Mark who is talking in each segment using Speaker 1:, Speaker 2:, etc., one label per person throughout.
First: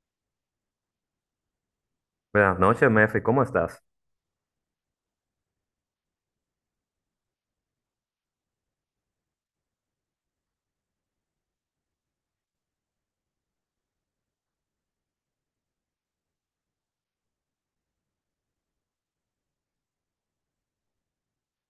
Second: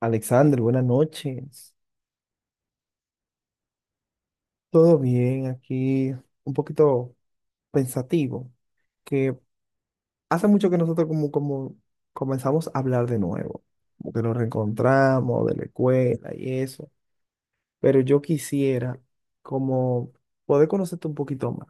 Speaker 1: Alexander, buenas noches.
Speaker 2: Buenas noches, Mefi, ¿cómo estás?
Speaker 1: Todo bien aquí, un poquito pensativo, que hace mucho que nosotros como comenzamos a hablar de nuevo, como que nos reencontramos de la escuela y eso, pero yo quisiera como poder conocerte un poquito más,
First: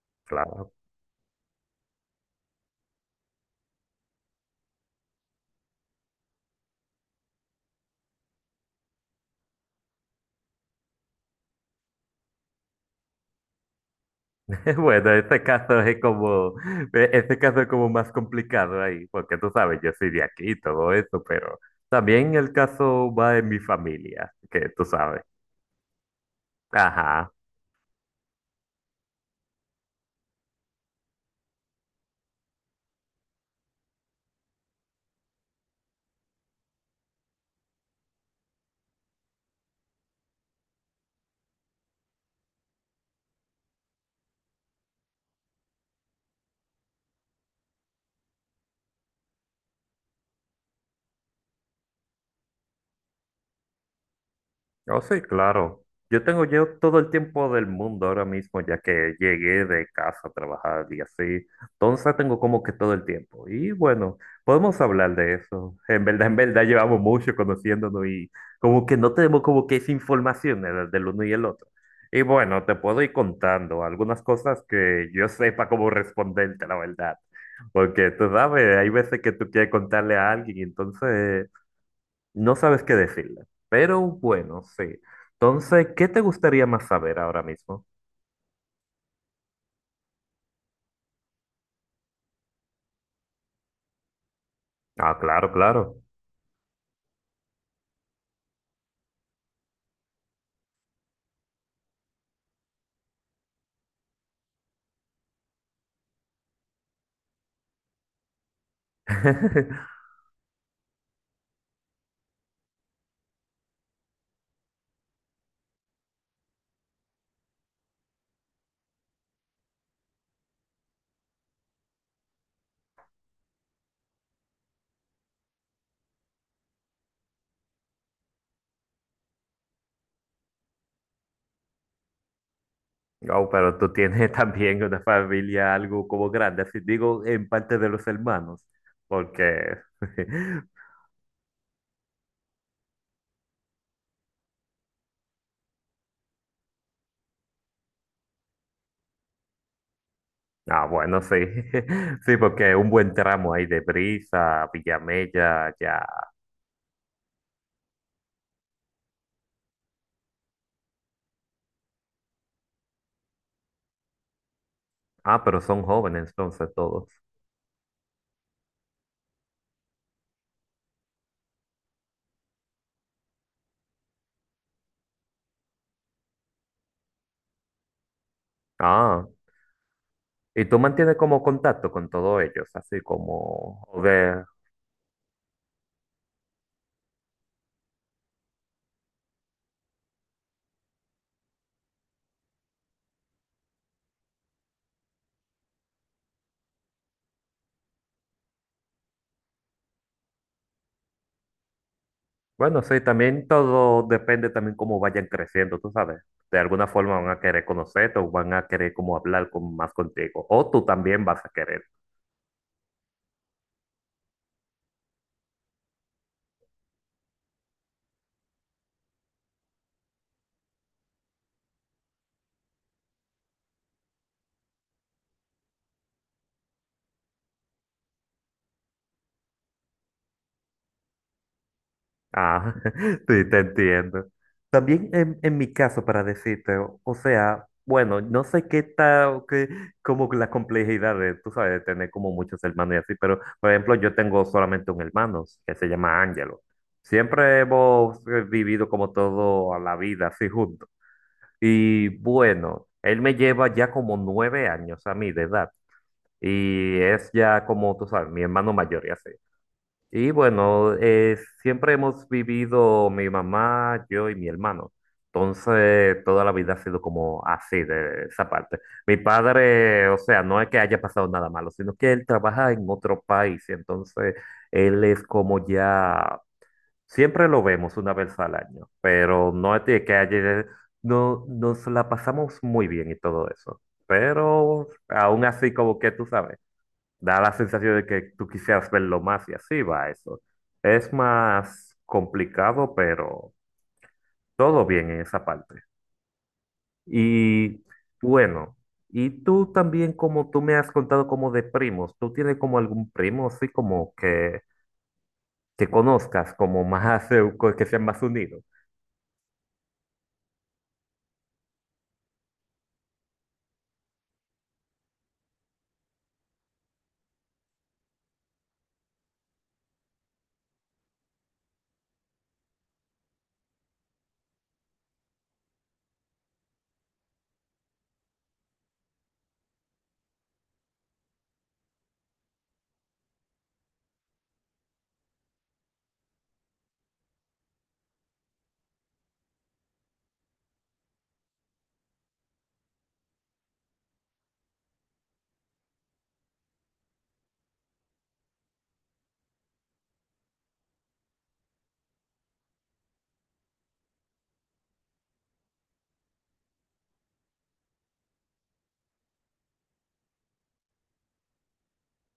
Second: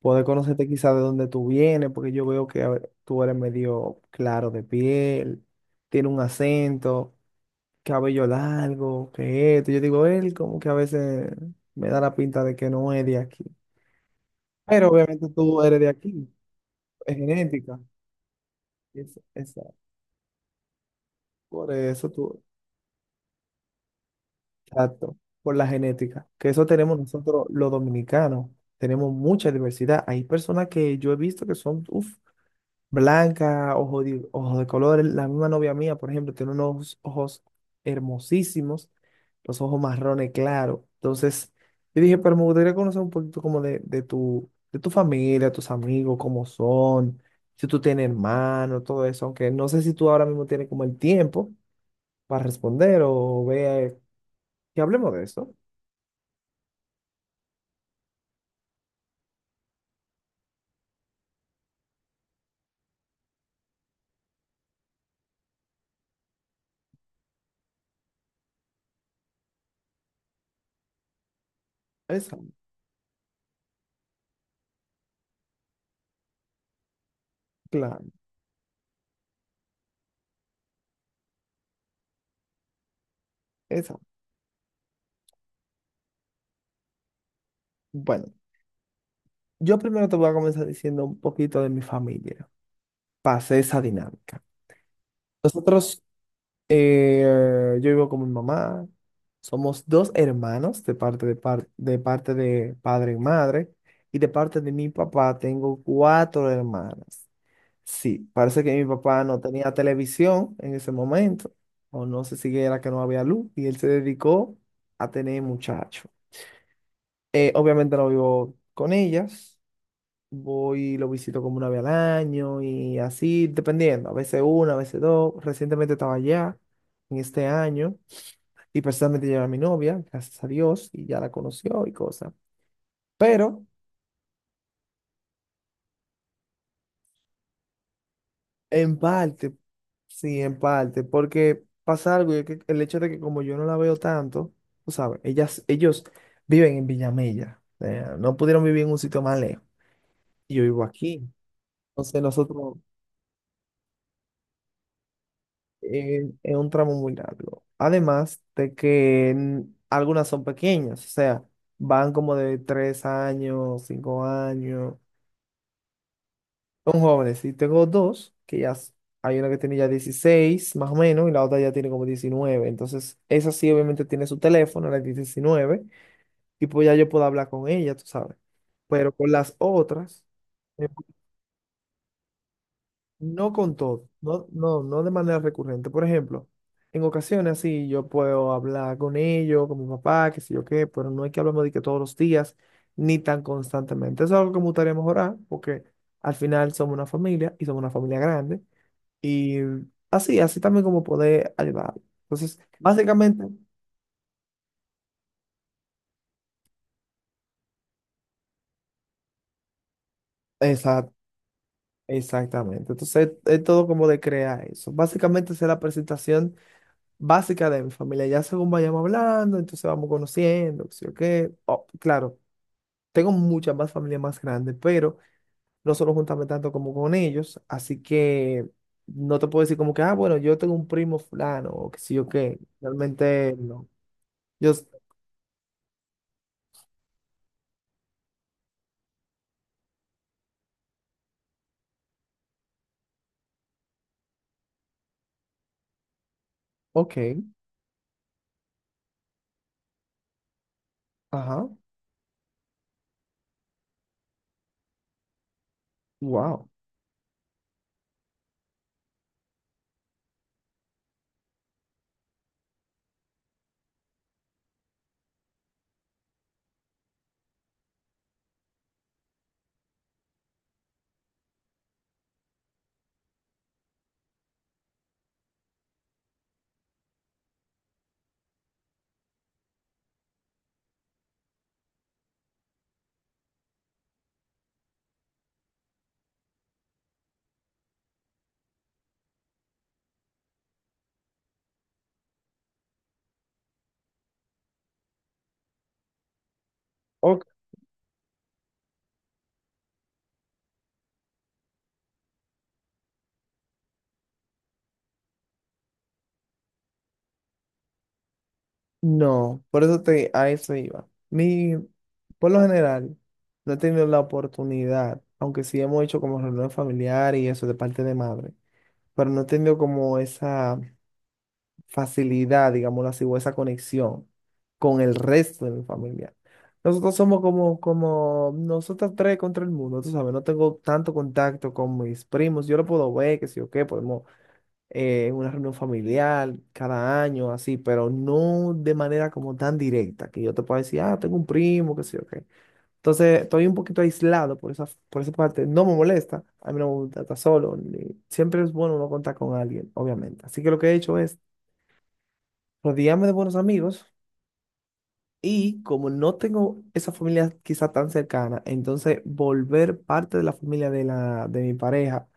Speaker 1: poder conocerte
Speaker 2: Claro.
Speaker 1: quizá de dónde tú vienes, porque yo veo que, a ver, tú eres medio claro de piel, tiene un acento, cabello largo, que esto. Yo digo, él como que a veces me da la pinta de que no es de aquí. Pero
Speaker 2: Bueno,
Speaker 1: obviamente
Speaker 2: este
Speaker 1: tú eres
Speaker 2: caso
Speaker 1: de
Speaker 2: es
Speaker 1: aquí,
Speaker 2: como,
Speaker 1: es
Speaker 2: este caso es
Speaker 1: genética.
Speaker 2: como más complicado ahí,
Speaker 1: Es,
Speaker 2: porque tú
Speaker 1: esa-
Speaker 2: sabes, yo soy de aquí y todo eso, pero
Speaker 1: por eso
Speaker 2: también
Speaker 1: tú,
Speaker 2: el caso va en mi familia, que tú
Speaker 1: exacto,
Speaker 2: sabes.
Speaker 1: por la genética. Que eso tenemos
Speaker 2: Ajá.
Speaker 1: nosotros los dominicanos. Tenemos mucha diversidad. Hay personas que yo he visto que son, uff, blanca, ojos de colores. La misma novia mía, por ejemplo, tiene unos ojos hermosísimos, los ojos marrones claros. Entonces, yo dije, pero me gustaría conocer un poquito como de tu familia, tus amigos, cómo son, si tú tienes hermanos, todo eso, aunque no sé si tú ahora mismo tienes como el tiempo para responder o vea que
Speaker 2: Oh,
Speaker 1: hablemos
Speaker 2: sí,
Speaker 1: de eso.
Speaker 2: claro. Yo tengo yo todo el tiempo del mundo ahora mismo, ya que llegué de casa a trabajar y así. Entonces tengo como que todo el tiempo. Y bueno, podemos hablar de eso. En verdad llevamos mucho conociéndonos y como que no tenemos como que esa información del, del uno y el otro. Y
Speaker 1: Esa,
Speaker 2: bueno, te puedo ir contando algunas cosas que yo sepa cómo responderte, la verdad.
Speaker 1: claro,
Speaker 2: Porque tú sabes, hay veces que tú quieres contarle a alguien y entonces... No sabes qué decirle.
Speaker 1: esa.
Speaker 2: Pero bueno, sí. Entonces, ¿qué te gustaría más saber ahora mismo?
Speaker 1: Bueno, yo primero te voy a comenzar diciendo un poquito de mi familia. Pasé esa dinámica.
Speaker 2: Ah, claro, claro.
Speaker 1: Nosotros Eh, yo vivo con mi mamá. Somos dos hermanos de de parte de padre y madre. Y de parte de mi papá tengo cuatro hermanas. Sí, parece que mi papá no tenía televisión en ese momento. O no sé si era que no había luz. Y él se dedicó a tener muchachos. Obviamente no vivo con ellas. Voy y lo visito como una vez al año y así, dependiendo. A veces una, a veces dos. Recientemente estaba allá en este año. Y personalmente llevé a mi novia, gracias a Dios, y ya la conoció y cosas.
Speaker 2: Oh,
Speaker 1: Pero
Speaker 2: pero tú tienes también una familia algo como grande, así digo, en parte de los hermanos,
Speaker 1: en parte,
Speaker 2: porque...
Speaker 1: sí, en parte, porque pasa algo, y es que el hecho de que como yo no la veo tanto, tú sabes, ellos viven en Villamella, o sea, no pudieron vivir en un sitio más lejos. Y yo vivo
Speaker 2: Ah, bueno,
Speaker 1: aquí,
Speaker 2: sí.
Speaker 1: entonces
Speaker 2: Sí, porque
Speaker 1: nosotros,
Speaker 2: un buen tramo ahí de Brisa, Villamella, ya.
Speaker 1: es un tramo muy largo. Además de que algunas son pequeñas, o sea, van como de 3 años, 5 años.
Speaker 2: Ah, pero son jóvenes entonces
Speaker 1: Son
Speaker 2: todos.
Speaker 1: jóvenes. Y tengo dos, hay una que tiene ya 16 más o menos, y la otra ya tiene como 19. Entonces, esa sí obviamente tiene su teléfono, la 19, y pues ya yo puedo hablar con ella, tú sabes. Pero
Speaker 2: Ah,
Speaker 1: con las otras,
Speaker 2: y tú
Speaker 1: eh,
Speaker 2: mantienes como contacto con todos ellos, así
Speaker 1: no con
Speaker 2: como...
Speaker 1: todo, no, no de manera recurrente. Por ejemplo, en ocasiones así yo puedo hablar con ellos, con mi papá, qué sé yo qué, pero no hay que hablemos de que todos los días, ni tan constantemente. Eso es algo que me gustaría mejorar, porque al final somos una familia y somos una familia grande. Y así, así también como poder ayudar. Entonces,
Speaker 2: Bueno, sí,
Speaker 1: básicamente,
Speaker 2: también todo depende también cómo vayan creciendo, tú sabes. De alguna forma van a querer conocerte o van a querer como hablar con, más contigo. O tú
Speaker 1: exact,
Speaker 2: también vas a querer.
Speaker 1: exactamente. Entonces, es todo como de crear eso. Básicamente, esa es la presentación básica de mi familia. Ya según vayamos hablando, entonces vamos conociendo, sí o qué. Oh, claro, tengo muchas más familias más grandes, pero no solo juntarme tanto como con ellos. Así que no te puedo decir como que, ah, bueno, yo tengo un primo fulano o que sí o qué.
Speaker 2: Ah, sí,
Speaker 1: Realmente
Speaker 2: te
Speaker 1: no.
Speaker 2: entiendo.
Speaker 1: Yo,
Speaker 2: También en mi caso, para decirte, o sea, bueno, no sé qué tal, qué, como la complejidad de, tú sabes, de tener como muchos hermanos y así, pero por ejemplo, yo tengo solamente un hermano que se llama Ángelo.
Speaker 1: ok,
Speaker 2: Siempre hemos vivido como todo a la vida, así juntos.
Speaker 1: ajá,
Speaker 2: Y bueno, él me lleva ya como 9 años a mí de edad.
Speaker 1: wow.
Speaker 2: Y es ya como, tú sabes, mi hermano mayor y así. Y bueno, siempre hemos vivido mi mamá, yo y mi hermano. Entonces, toda la vida ha sido como así, de esa parte. Mi padre, o sea, no es que haya pasado nada malo, sino que él trabaja en otro país. Entonces, él es como ya. Siempre lo vemos una vez al año, pero no es de que ayer no, nos la pasamos muy bien y todo eso. Pero aún así, como que tú sabes, da la sensación de que tú quisieras verlo más y así va eso. Es más complicado, pero todo bien en esa parte. Y bueno, y tú también, como tú me has contado como de primos, ¿tú tienes como algún primo así como que conozcas como más, que sean más unidos?
Speaker 1: No, por eso te, a eso iba. Mi, por lo general, no he tenido la oportunidad, aunque sí hemos hecho como reunión familiar y eso de parte de madre, pero no he tenido como esa facilidad, digámoslo así, o esa conexión con el resto de mi familia. Nosotros somos como nosotros tres contra el mundo, tú sabes, no tengo tanto contacto con mis primos, yo lo puedo ver, que si o qué, podemos, una reunión familiar cada año, así, pero no de manera como tan directa, que yo te pueda decir, ah, tengo un primo, qué sé yo, qué. Entonces, estoy un poquito aislado por esa parte. No me molesta, a mí no me gusta estar solo. Siempre es bueno uno contar con alguien, obviamente. Así que lo que he hecho es rodearme de buenos amigos y como no tengo esa familia quizá tan cercana, entonces volver parte de la familia de mi pareja,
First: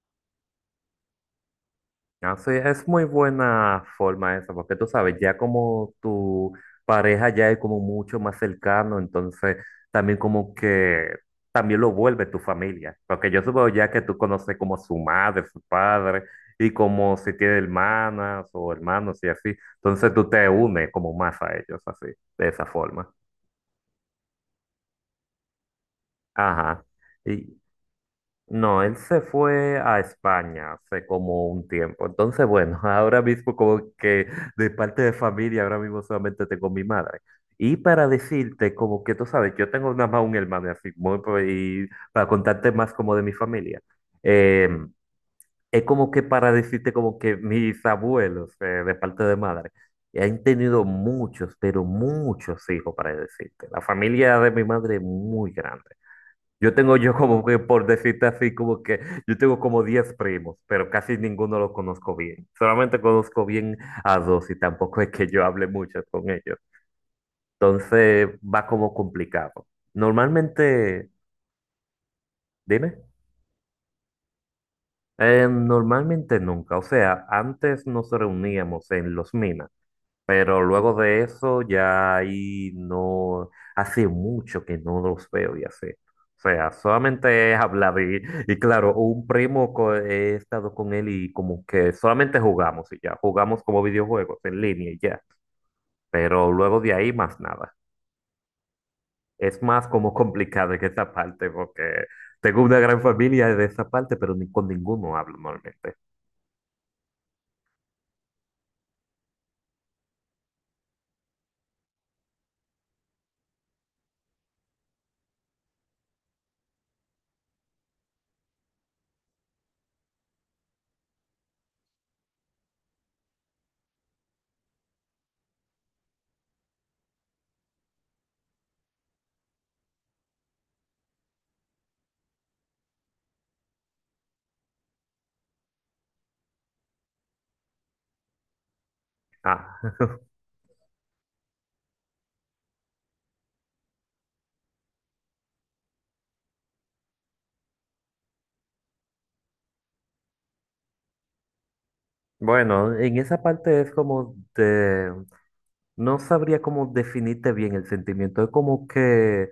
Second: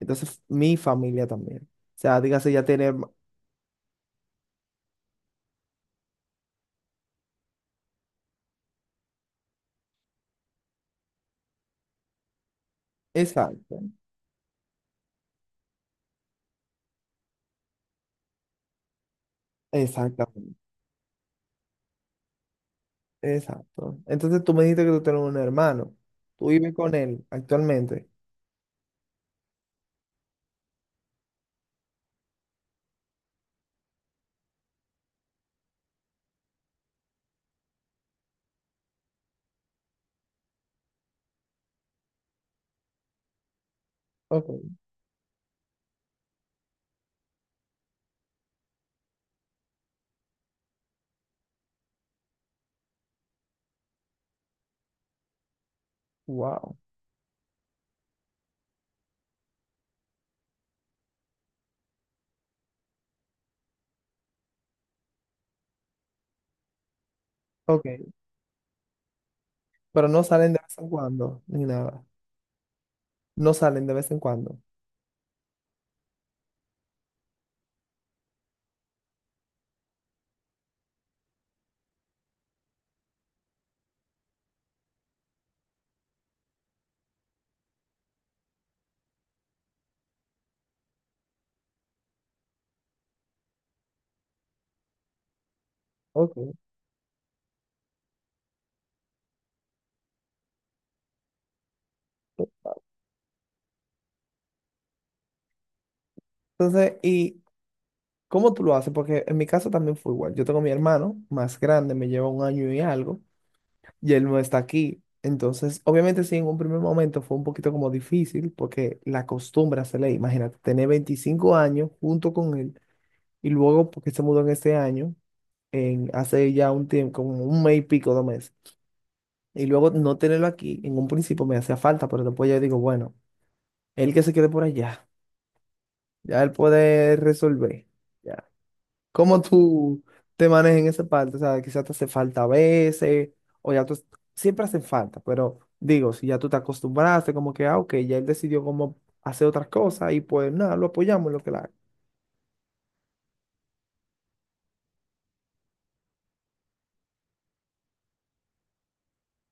Speaker 1: entonces mi familia también. O sea,
Speaker 2: Ah, sí,
Speaker 1: dígase ya
Speaker 2: es
Speaker 1: tener...
Speaker 2: muy buena forma esa, porque tú sabes, ya como tu pareja ya es como mucho más cercano, entonces también como que también lo vuelve tu familia, porque yo supongo
Speaker 1: Exacto.
Speaker 2: ya que tú conoces como su madre, su padre, y como si tiene hermanas o hermanos y así, entonces tú te
Speaker 1: Exactamente,
Speaker 2: unes como más a ellos, así, de esa forma.
Speaker 1: exacto. Entonces tú me dijiste que tú tienes un hermano. Tú vives
Speaker 2: Ajá.
Speaker 1: con él
Speaker 2: y
Speaker 1: actualmente.
Speaker 2: No, él se fue a España hace como un tiempo. Entonces, bueno, ahora mismo como que de parte de familia, ahora mismo solamente tengo mi madre. Y para decirte, como que tú sabes, yo tengo nada más un hermano, y así, y para contarte más como de mi familia.
Speaker 1: Ok,
Speaker 2: eh, es como que para decirte como que mis abuelos, de parte de madre, han tenido muchos, pero muchos hijos, para decirte. La familia de mi madre es muy grande. Yo
Speaker 1: wow.
Speaker 2: tengo yo como que, por decirte así, como que yo tengo como 10 primos, pero casi ninguno los conozco bien. Solamente conozco bien a dos y tampoco es que yo hable mucho con ellos.
Speaker 1: Ok,
Speaker 2: Entonces va como complicado.
Speaker 1: pero no salen de vez en
Speaker 2: Normalmente,
Speaker 1: cuando, ni nada.
Speaker 2: dime,
Speaker 1: No salen de vez en cuando.
Speaker 2: Normalmente nunca. O sea, antes nos reuníamos en los minas. Pero luego de eso ya ahí no, hace mucho que no los veo y así. O sea, solamente he hablado y claro, he estado con él y como que solamente jugamos y ya, jugamos como videojuegos en línea y ya.
Speaker 1: Ok.
Speaker 2: Pero luego de ahí más nada. Es más como complicado en esa parte porque tengo una gran familia de esa parte, pero ni con ninguno hablo normalmente.
Speaker 1: Entonces, ¿y cómo tú lo haces? Porque en mi caso también fue igual. Yo tengo a mi hermano más grande, me lleva un año y algo, y él no está aquí. Entonces, obviamente sí, en un primer momento fue un poquito como difícil porque la costumbre se le, imagínate, tener 25 años junto con él y luego porque se mudó en este año, en hace ya un tiempo, como un mes y pico, 2 meses. Y luego no tenerlo aquí, en un principio me hacía falta, pero después ya digo, bueno, él que se quede por allá, ya él puede resolver. Ya. ¿Cómo
Speaker 2: Ah,
Speaker 1: tú te manejas en esa parte? O sea, quizás te hace falta a veces, o ya tú, siempre hacen falta, pero digo, si ya tú te acostumbraste, como que, ah, ok, ya él decidió cómo hacer otras cosas y pues nada, lo apoyamos en lo que la haga.
Speaker 2: bueno, en esa parte es como de. No sabría cómo definirte bien el sentimiento. Es como que,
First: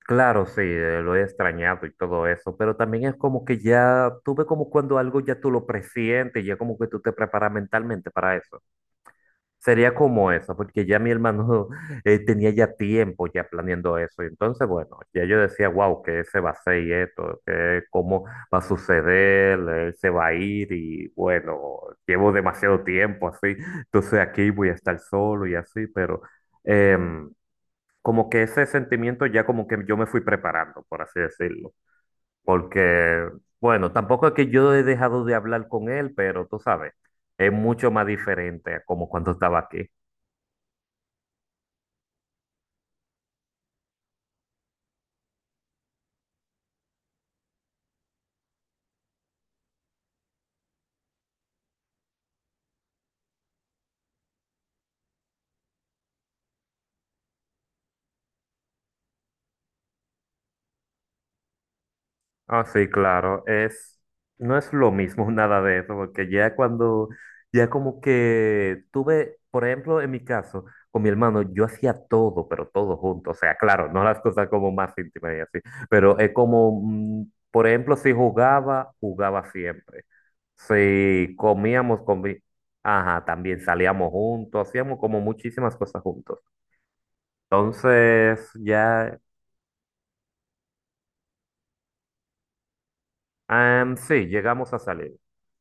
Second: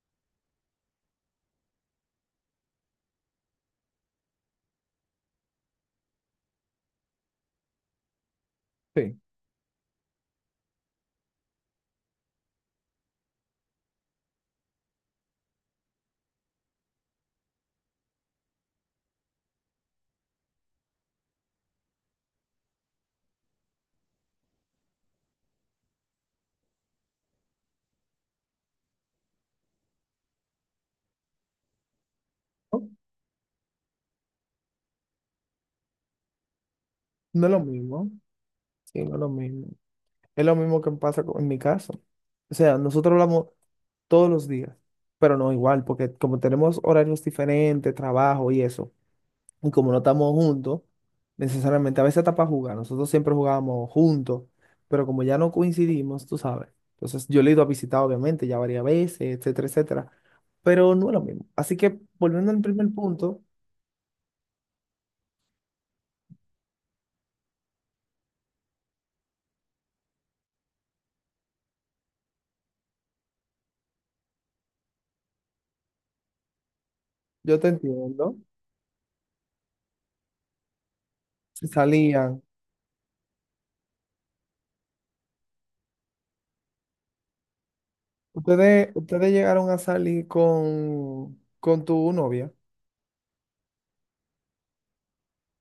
Speaker 2: claro, sí, lo he extrañado y todo eso, pero también es como que ya, tú ves como cuando algo ya tú lo presientes, ya como que tú te preparas mentalmente para eso.
Speaker 1: Sí.
Speaker 2: Sería como eso, porque ya mi hermano tenía ya tiempo ya planeando eso. Y entonces, bueno, ya yo decía, wow, que se va a hacer y esto, que cómo va a suceder, él se va a ir y bueno, llevo demasiado tiempo así, entonces aquí voy a estar solo y así, pero em, como que ese sentimiento ya como que yo me fui preparando, por así decirlo,
Speaker 1: No,
Speaker 2: porque bueno, tampoco es que yo he dejado de hablar con él, pero tú sabes,
Speaker 1: no es
Speaker 2: es
Speaker 1: lo
Speaker 2: mucho más
Speaker 1: mismo,
Speaker 2: diferente a
Speaker 1: sí,
Speaker 2: como
Speaker 1: no es lo
Speaker 2: cuando estaba
Speaker 1: mismo.
Speaker 2: aquí.
Speaker 1: Es lo mismo que pasa en mi caso. O sea, nosotros hablamos todos los días, pero no igual, porque como tenemos horarios diferentes, trabajo y eso, y como no estamos juntos, necesariamente a veces está para jugar, nosotros siempre jugábamos juntos, pero como ya no coincidimos, tú sabes, entonces yo le he ido a visitar obviamente ya varias veces, etcétera, etcétera, pero no es lo mismo. Así que volviendo al
Speaker 2: Ah,
Speaker 1: primer
Speaker 2: sí,
Speaker 1: punto,
Speaker 2: claro, es, no es lo mismo nada de eso, porque ya cuando, ya como que tuve, por ejemplo, en mi caso, con mi hermano, yo hacía todo, pero todo junto, o sea, claro, no las cosas como más íntimas y así, pero es como,
Speaker 1: yo te
Speaker 2: por ejemplo, si
Speaker 1: entiendo,
Speaker 2: jugaba, jugaba siempre, si
Speaker 1: si
Speaker 2: comíamos, comí,
Speaker 1: salían,
Speaker 2: ajá, también salíamos juntos, hacíamos como muchísimas cosas juntos, entonces ya,
Speaker 1: ustedes llegaron a salir con tu novia.
Speaker 2: sí, llegamos a salir.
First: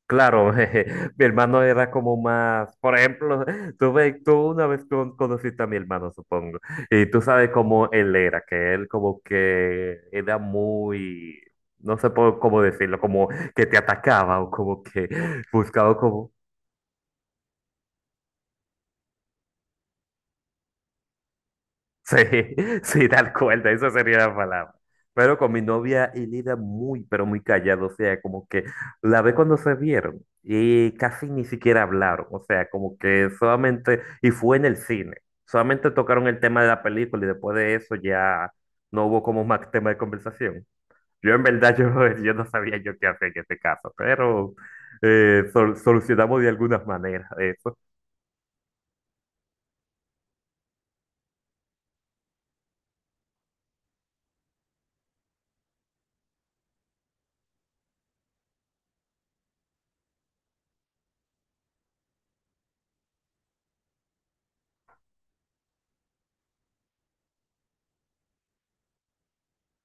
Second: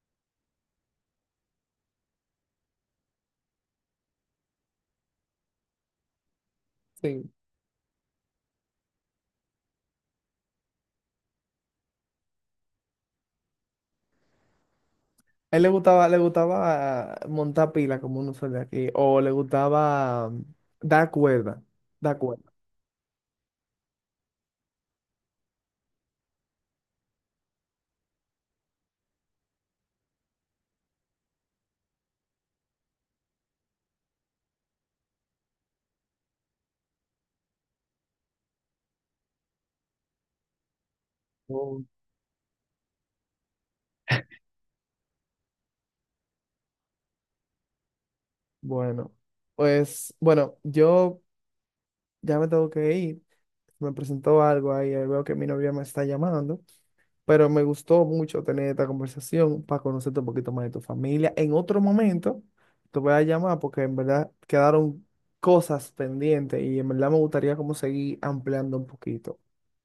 Speaker 2: Claro, jeje, mi hermano era como más, por ejemplo, tú una vez conociste a mi hermano, supongo, y tú
Speaker 1: Sí.
Speaker 2: sabes cómo él era, que él como que era muy, no sé po- cómo decirlo, como que te atacaba o como que
Speaker 1: A él
Speaker 2: buscaba
Speaker 1: le
Speaker 2: como.
Speaker 1: gustaba montar pila, como uno suele aquí, o le gustaba dar cuerda,
Speaker 2: Sí,
Speaker 1: dar cuerda.
Speaker 2: sí, tal cual, esa sería la palabra. Pero con mi novia y Lida muy, pero muy callado, o sea, como que la vez cuando se vieron y casi ni siquiera hablaron, o sea, como que solamente, y fue en el cine, solamente tocaron el tema de la película y después de eso ya no hubo como más tema de conversación. Yo en verdad,
Speaker 1: Oh,
Speaker 2: yo no sabía yo qué hacer en este caso, pero solucionamos de alguna manera eso.
Speaker 1: bueno, pues, bueno, yo ya me tengo que ir. Me presentó algo ahí, ahí veo que mi novia me está llamando, pero me gustó mucho tener esta conversación para conocerte un poquito más de tu familia. En otro momento te voy a llamar porque en verdad quedaron cosas pendientes y en verdad me gustaría como seguir ampliando un poquito.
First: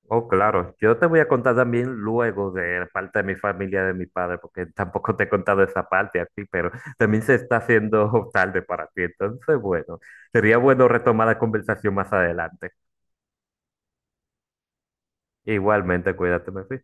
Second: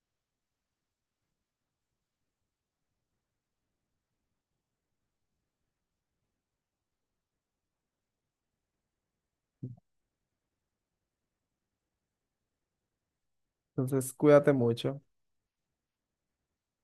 Speaker 2: Oh, claro. Yo te voy a contar también luego de la parte de mi familia, de mi padre, porque tampoco te he contado esa parte a ti, pero también se está haciendo tarde para ti. Entonces, bueno, sería bueno retomar la conversación más adelante.
Speaker 1: Entonces, cuídate mucho.
Speaker 2: Igualmente, cuídate, Mefi.